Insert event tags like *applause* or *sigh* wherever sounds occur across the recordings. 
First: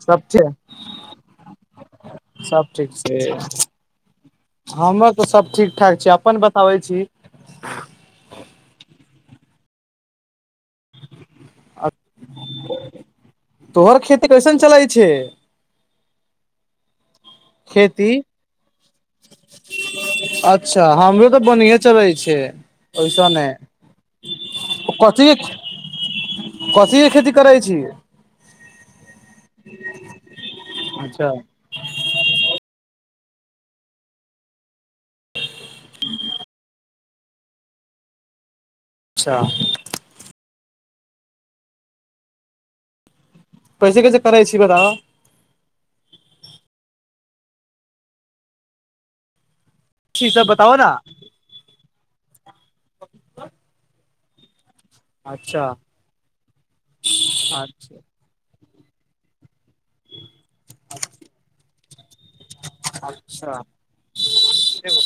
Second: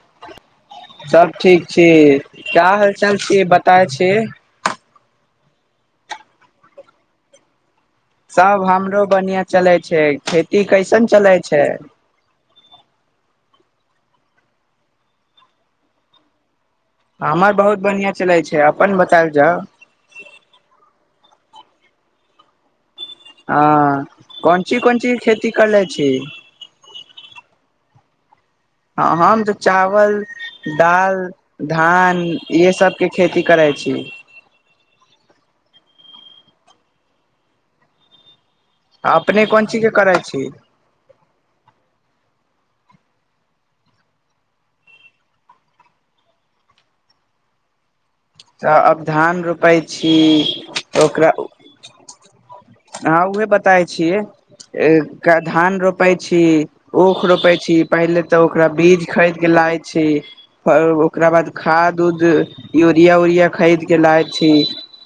सब ठीक सब ठीक छी, सब क्या ठीक हाल-चाल छी, छै बताय छी। हमर तऽ सब ठीक ठाक छै अपन बताबै छी। सब हमरो बढ़ियां चलै छै, खेती कैसन चलै छै। तोहर खेती कैसन चलै छै। हमर बहुत खेती बढ़ियां चलै छै, अपन बतायल जाउ। अच्छा, हमरो तऽ बढिये चलै छै। ओइसने हँ, कोन चीज कोन चीज कथी खेती करले छी। कथी के खेती करय छी। हँ हम तऽ चावल दाल। अच्छा धान इएहे सबके खेती करै छी। ह। आ अच्छा अपने कोन चीजके करै छी। कैसे कैसे करै छी बताउ। तऽ अब धान रोपै छी ई सब बताबऽ न ओकरा। हँ उहे बताय छियै। अच्छा धान रोपै छी ऊख रोपै छी अच्छा पहिले। तऽ ओकरा बीज खरीद के लाय छी ओकरा बाद खाद उद यरिया उरिया अच्छा खरीद के लाय छी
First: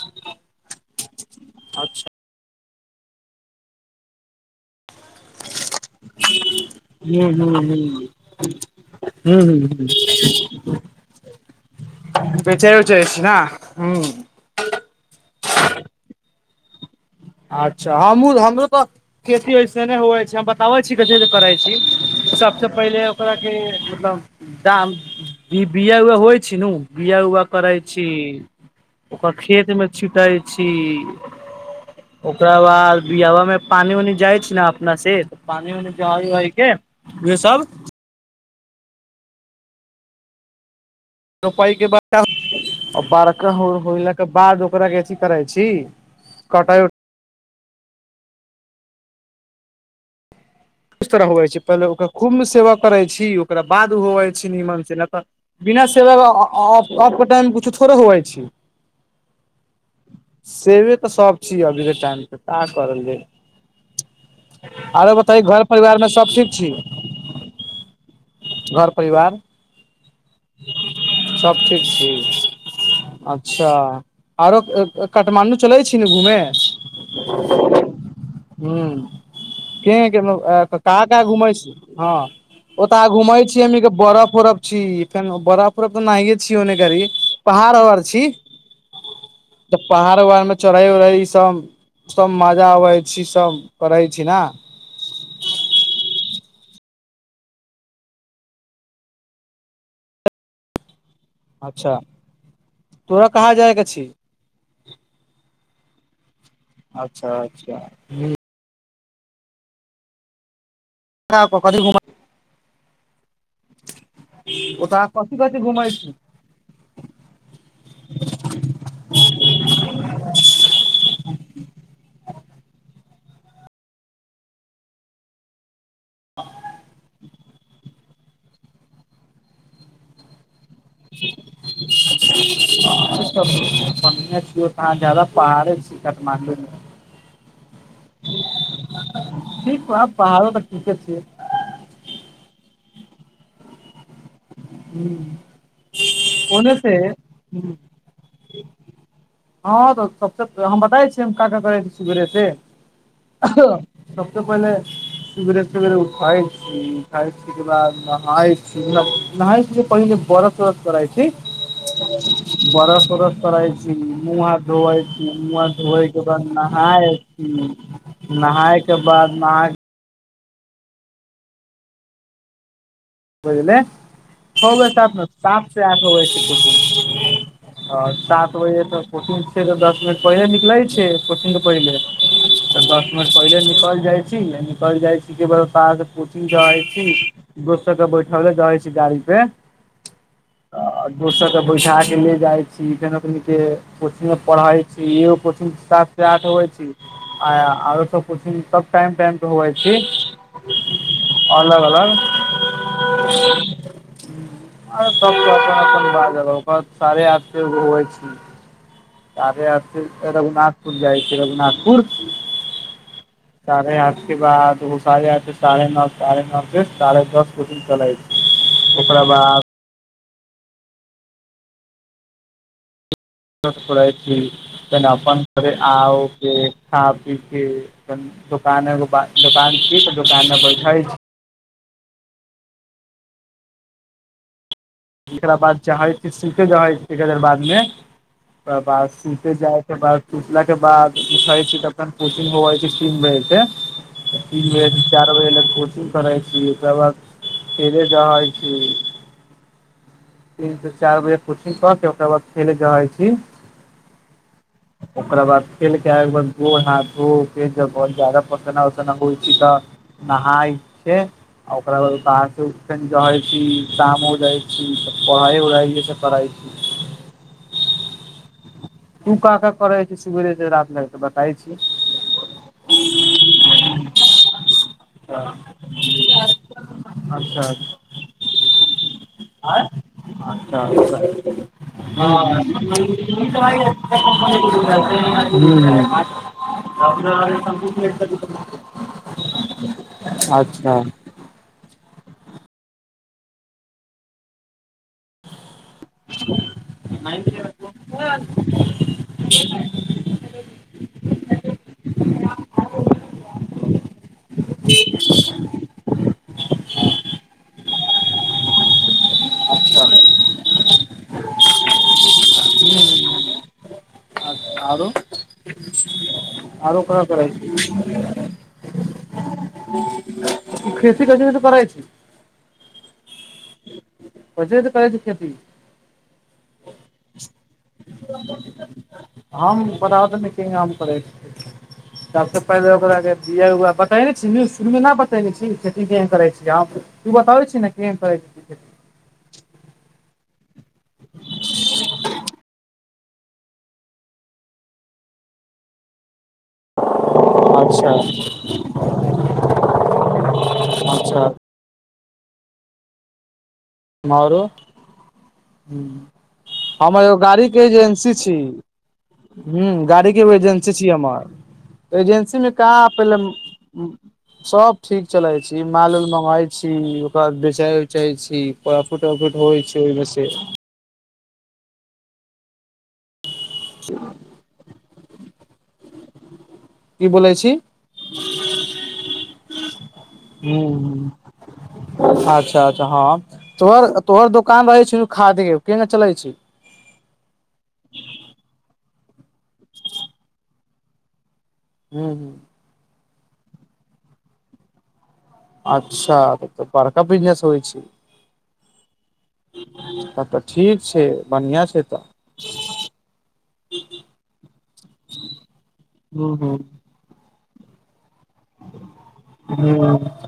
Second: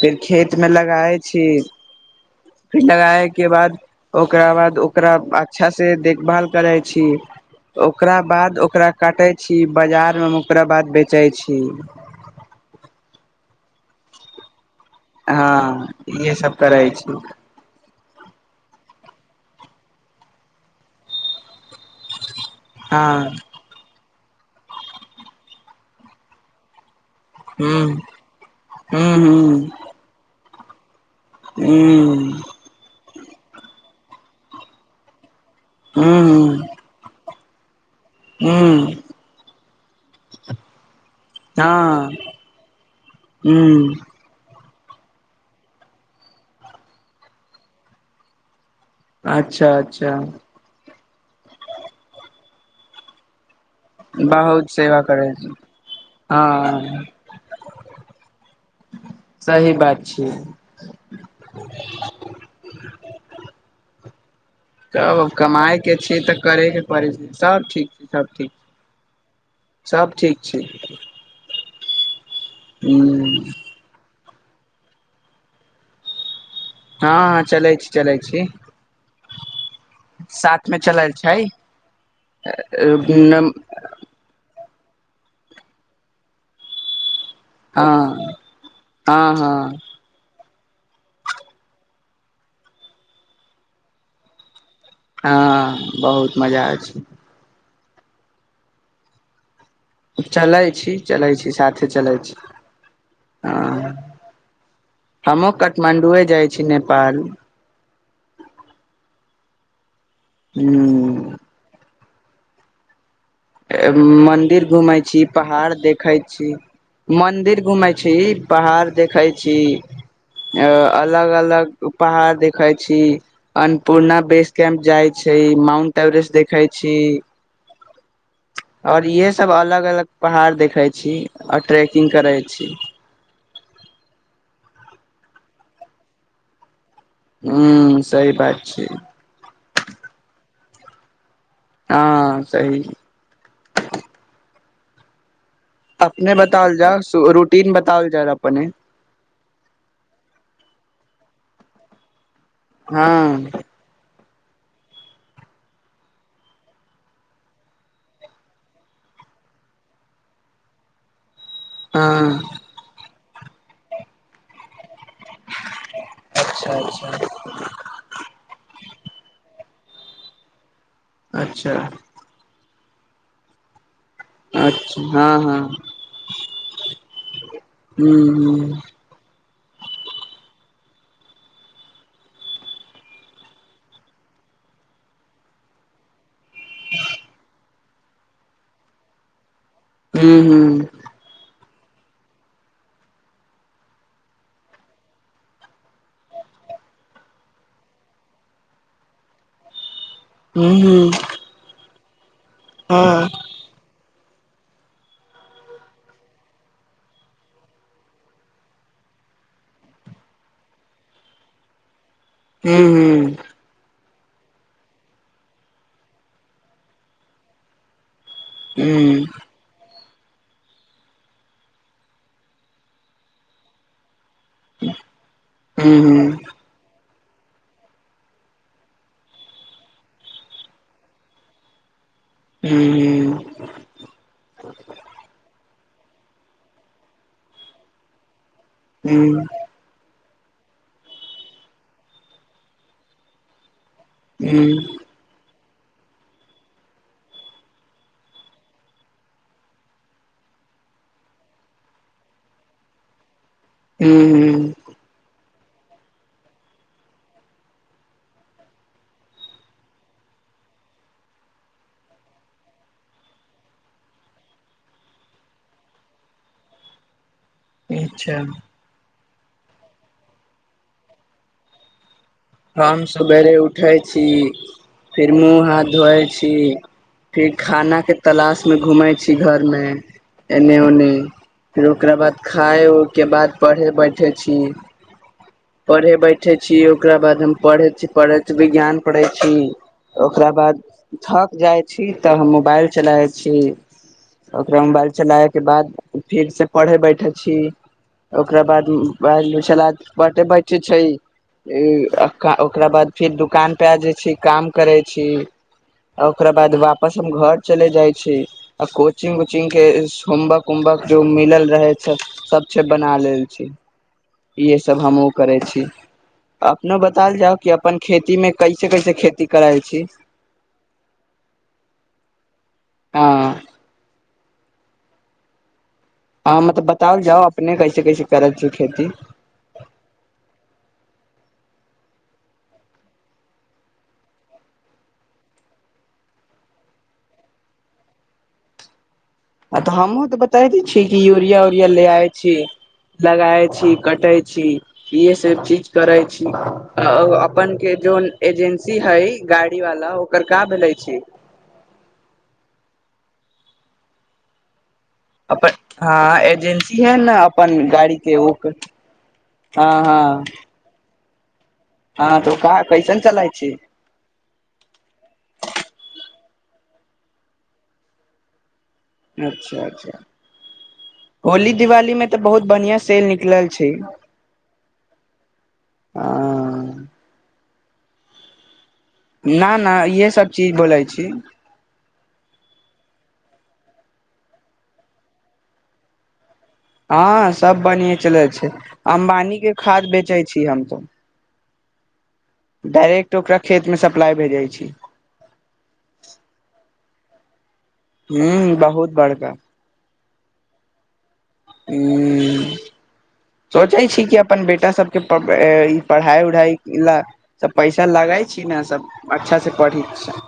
फेर खेत में लगाय छी। अच्छा फेर लगाय के बाद ओकरा बाद ओकरा अच्छा से देखभाल करै छी। ओकरा बाद ओकरा काटै छी बजारमे ओकरा बाद बेचै छी। बेचैयो चाहै छी ने, ह। हँ इहे सब करै छी। अच्छा हमहुँ हमरो तऽ खेती ऐसे नहि हुइ छै हम बताबै छी कथी करै छी। पहिले हँ ओकरा के मतलब दाम, बिया- उआ होइ छी नु बिया- उ करै हूँ छी, हूँ ओकर खेत मे छिटाई छी। हूं। ओकरा बाद बिअबा में पानि- उनि जाइ छै ने अपना से, पानि उनि जाइ हूँ के। ये सब। ह्म। पके बाद बारका होइ- हूँ होइ ले। के बाद ओकरा के अथी करै छी, कटा अच्छा- अच्छा! इस तरह होवइ छी, पहिले ओकरा खु्मे सेवा करैत छी, ओकरा बाद होवै छै बहुत निमनसँ, सेवा नहि तऽ करै छी बिना सेवाके हँ अप-अप के टाइममे किुछो थोड़े होवइ छै। सही बात छै। सेवे तऽ सब छी अभी के टाइम ता का करले, आरो तब बता घर कमाय के परिवार मे छिय सब तऽ ठीक करे छी के पड़े छै, सब ठीक छै, सब ठीक, घर परिवार सब ठीक। छै सब ठीक छी। हूँ अच्छा! आरो काठमाण्डू चलै छी ने घूमे। हँ चलै छी। चलै छी। हूं के साथ मे काहां चलल -काहां छै घुमै छी, हँ। ओतऽ आहां घूमै हँ छीयै हमनी के बरफ- उरफ। जी फेन बरफ- उरफ तऽ नाहिये छी ओने गरी पहाड़ - उहाड़ छी। हँ हँ पहाड़- उहाड़में, चढ़ै- उढ़ै ई सब- सब मजा अबै छी, सब करै छी ने। हँ बहुत मजा आबै छी। चलै छी, चलै छी, साथे अच्छा चलै छी तोरा कहाँ जाय के हँ। छी हमो काठमांडू जाइ छी। नेपाल अच्छा- अच्छा। हूं। ओकरा और के कथि घुमऽ मन्दिर घूमै ओतऽ छी, कथी कथी पहाड़ घुमै देखै छी। मंदिर घूमे छी, पहाड़ देखे छी। अ अलग -अलग पहाड़ देखै छी। अन्नपूर्णा बेस कैम्प जाइ छै, माउंट एवरेस्ट देखै छी। आओर इएहेसभ अलग -अलग पहाड़ देखैत छी, आओर ट्रैेकिंग करैत छी। बनिया छी, जादा पहाड़ छै काठमांडू में। हू सही बात छै। ठीक बा पहाड़ो तऽ ठीके छीयै। हँ सही। हूं। अपने बताओल जाउ, रूटीन बताओल जाउ अपने। हँ तऽ सबसे हम बताइ छी, हम का- का करै छी, कि भेलै हे से। हँ सबसे पहिले। सुबेरे- सुबेरे उठाइ छी, उठाइ छी के बाद नहाई छी नहाइ छी से पहिने बरस- उरस करै छी। हँ ब्रश- उर्स करइ छी, मुंह- हाथ धोअइ छी धोएइ के बाद अच्छा नहाय अच्छा छी, नहाय के बाद न अच्छा। बुझले। छ वाएह अच्छा सात मे हँ हँ सात से आठ बजे छै कोचिंग, हां सात हूँ बजे त कोचिंग छै तऽ दस मिनट पहिले निकले छै, कोचिंग के पहिले त दस मिनट पहिले निकल जाय छी आ निकल जाय छी के *unintelligible* कोचिंग जाय छी, दोस्त सबके बैठाला जाय छी गाड़ी पे। हुं-हुं। दोस्त सबके बैसा के ले जाय छी फेर ओकनी के कोचिंग मे पढ़ै छी, एगो कोचिंग सात से आठ होय छी। आ आरो सब कोचिंग सब टाइम-टाइम पे होबै छी। हुं। अलग-अलग। हां। *inaudible* आर सब *unintelligible* आठ बजे के बाद होकत, साढ़े आठ के होय छी। साढ़े आठ से रघुनाथपुर जाय छी रघुनाथपुर। हुं-हुं। साढ़े आठ के बाद उ साढ़े आठ से साढ़े नौ, साढ़े नौ से साढ़े दस कोचिंग चलै छै। हुं। ओकरा बाद *unintelligible* पढ़ैत छी फेन अपन घरे हूँ हूँ हूँ आओ हूँ के आबि के अपन दोकान एगो बा, दोकान छी तऽ दोकान मे बैठल छी। हुं-हुं। एकरा बाद चाहे छी सुते जाय *unintelligible* बाद मे, ओकर बाद सुते जाय के बाद सुतला के बाद उठे छी तखन कोचिंग होवे छी तीन बजे से। हूँ तीन हूँ बजे से चार बजे लग कोचिंग करै छी, ओकरा बाद खेलै जाय छी। तीन से चार बजे कोचिंग क के ओकरा बाद खेलै जाय छी। हुं-हुं। ओकरा बाद खेल के आय के बाद गोड़ हाथ धो फेर जब बहुत जादा पसिना-उसिना होय छी तऽ नहाय छै आ ओकरा बाद उ कहा से *unintelligible* जाय छी, शाम हो जाय छी त पढ़ाई-उढ़ाई इहे सब करै छी। नीक छै। तू का-का करै छी सुबेरे से राएत भैर तऽ बताई छी। हम सबेरे उठै छी, फिर मुंह हाथ धोए छी। फिर अच्छा खाना के तलाश मे घूमेै छी घर मे। अच्छा अच्छा एने-ओने फिर ओकरा बाद खाय उके बाद अच्छा पढ़े बै ठे छी, पढ़े बैठे छी ओकरा बाद एकदम पढ़े छी, पढ़े छी बिज्ञान पढ़े छी, ओकरा बाद थक जाय छी तऽ हम मुबाएल चलाय छी, ओकरा मुबाएल चलाय के बाद फिर से पढ़े बैठे छी, ओकरा बाद उम्म मुबाएल मे चलाय पढ़े बैठे छै इ ई आ का ओकरा बाद फिर दुकान पे आ जाय छी, काम करे छी आ ओकरा बाद वापस हम घर चले जाय छी। आ कोचिंग-ओचिंग के होमवक-उमवक जो मिलल रहै छै सब छै बना लेल छी, इहे सब आरो हमहु करै छी अपनो आरो बता कहाँ ल करै जाउ कि छी अपन खेती मे कैसे-कैसे खेती करल छी। खेती कैसे-कैसे करै छी। हां। ओजे तै करय छै खेती। हां मतलब बताउल जाउ अपने कैसे-कैसे करय छियै खेती? हम *unintelligible* काम करय छीयै। सबसे पहले ओकरा जे बिया उवा बतेनय छी नै *unintelligible* न बतेनय छी खेती केहेन करय छीयै यहां पे ई बताबै छी नै केहेन करय छै। आ तै हम्हुँ तऽ बताए दै छीयै कि यूरिया-उरिया ले आबै छी लगाय छी, कटै छी, इहे सब चीज करय छी। अ ओ अपन के अच्छा जोन एजेन्सी हय गाड़ी वाला ओकर का भेलय छी। अच्छा मारो। अपन हुं हँ एजेंसी है हमर एगो ने गाड़ीके अपन गाड़ी एजेंसी के ओ छी। हुं हँ गाड़ी के हँ एगो एजेंसी छी हमर हँ तऽ ओ एजेंसी मे का कैसन पहले चलाय छी उम्म सब ठीक चलय छी, माल-उल मंगय छी ओकरा बेचय-उचय छी *unintelligible* होइ छै अच्छा-अच्छा ओहिमे से होली-दिवाली में तै बहुत बढ़िया सैल निकलल छै, अ की बोैलय छी। न-न इहे सब चीज बोलय छी। अच्छा-अच्छा हां। तोहर-तोहर दोकान रहय छो खाधी उ केना चलय छै। हां सब बढ़िया चलय छै, अम्बानी के खाद बेचय छीयै हम सब। हूं-हूं। डायरेक्ट ओकरा खेत मे सप्लाय भेजय छी। अच्छा तब तै बड़का बिजनेस होय छै। हूं बहुत बड़का। तब तै ठीक छै, बन्हिया छै तऽ सोचय छी कि अपन बेटा सबके प ई पढ़ाइ हूँ हूँ उढ़ाई ला सब पैसा लगाय छी नै सब अच्छा से पढ़ी हूँ उ सब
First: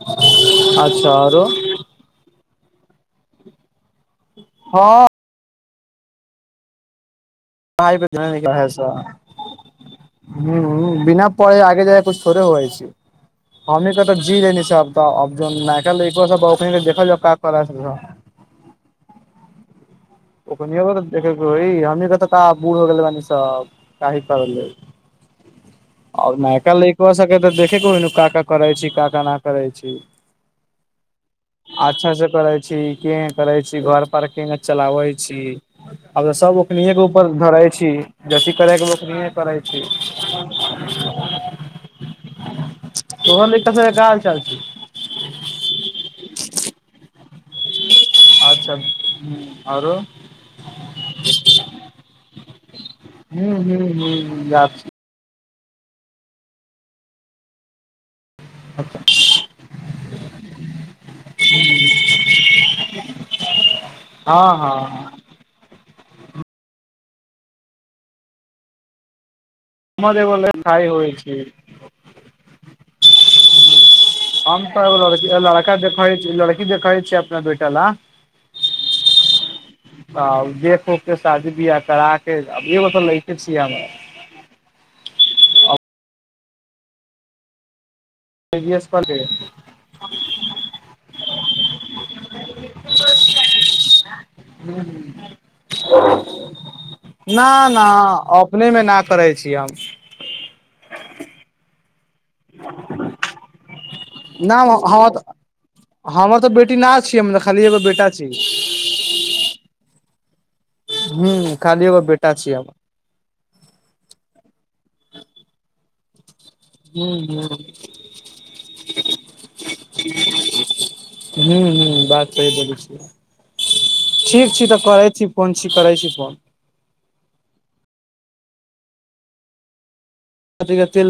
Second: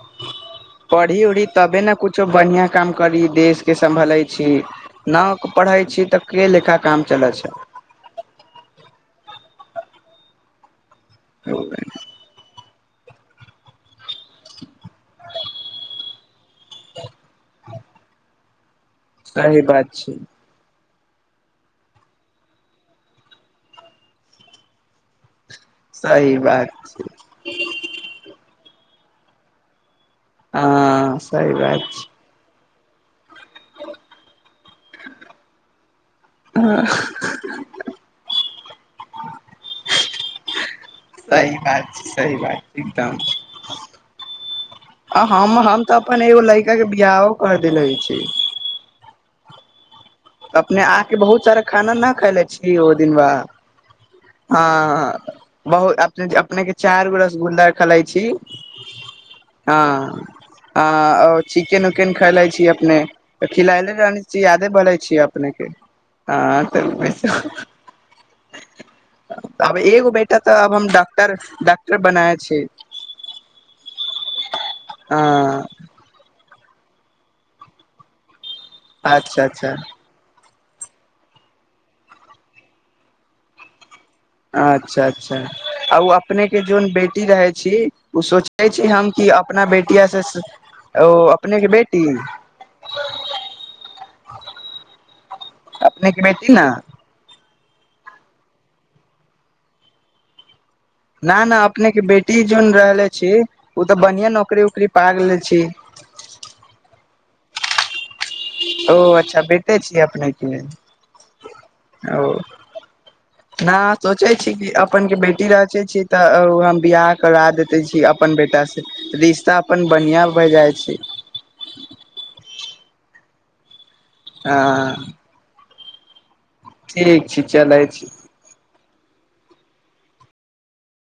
अच्छा पढ़ी-उढ़ी आरो तबे नै कूछ कूछो बढ़िया काम करी देश के सम्भले छी हँ न पढ़य छी तऽ के लेखा काम चलय छै। *unintelligible* पढ़य से हुं बिना पढ़ै आगे सही जाके कुछ थोड़े हो जाए छै, हमनी के तऽ जी लेने छीयै आब। त आब जौन नयका लइकवा सब बौखनी त देखल जा कराए सकलै। सही बात छै। *unintelligible* सही आब बात नायका छै लईकबा सबके तऽ देखय के होई न का-का करै छै का-का नै करै छी। हँ सही बात अच्छा छै से करय छी, केहेन करय छी, घर पर केना चला व छी आब तै सब ओखनिए के ऊपर धरय छी। *unintelligible* ओखनीए करय छी। सही बात छै, सही बात छै एकदम। तोहर लइका सब के का हाल चाल छै आ हम हम तऽ अपन एगो लड़का के बियाहो कर देले छी। तब हुं आरो अपने आपके बहुत सारा खाना नै खएले छी ओ दिन वाहा हूँ हूँ हूँ याद छै। हँ बहुत अपने -अपने के चारि गो रसगुल्ला खेलाइ छी। अचछा हँ। अ और चिकेन उकेन खले छी अपने खिलायले रहने छी हँ यादे हँ पड़ै छी अपने के हँ। अब एगो हमर बेटा त अब लड़काइ हम होइ छै डक्टर, डॉक्टर बनाए छी। हम त एगो लड़ हँ लड़का देखय छियै लड़की देखय छियै अपना बेटा ल। अच्छा- अच्छा। हँ देख उखके शादी बियाह करा के अब एगो त लैके छियै हमरो। अच्छा- अच्छा आ ओ अपने के जोन बेटी रहै छी ओ सोचने छी हम कि अपना बेटियासे ओ अपनेके बेटी ह अपने के बेटी न न- ना अपने मे न करै छी हम। न -न अपने के बेटी जोन रहले छी ओ त बढ़ियाँ ना नौकरी उकरी पा हमर तऽ लेले छी। हमर त बेटी न छी हमरा खाली एगो बेटा छी। ओ अच्छा बेटे छियै अपनेके। हु खाली एगो बेटा छियै हमर। न सोचै छी कि अपनके बेटी रहचे छी त हम बियाह हूँ करा हूँ देते छी अपन बेटासे, रिश्ता अपन बढ़ियाँ भए जाइ छैय। हु- हु बात सही बोलै छियै, ठीक छी त कहै हँ छी कोन ची करै छी फोन। ठीक छैय चलै छी। तेल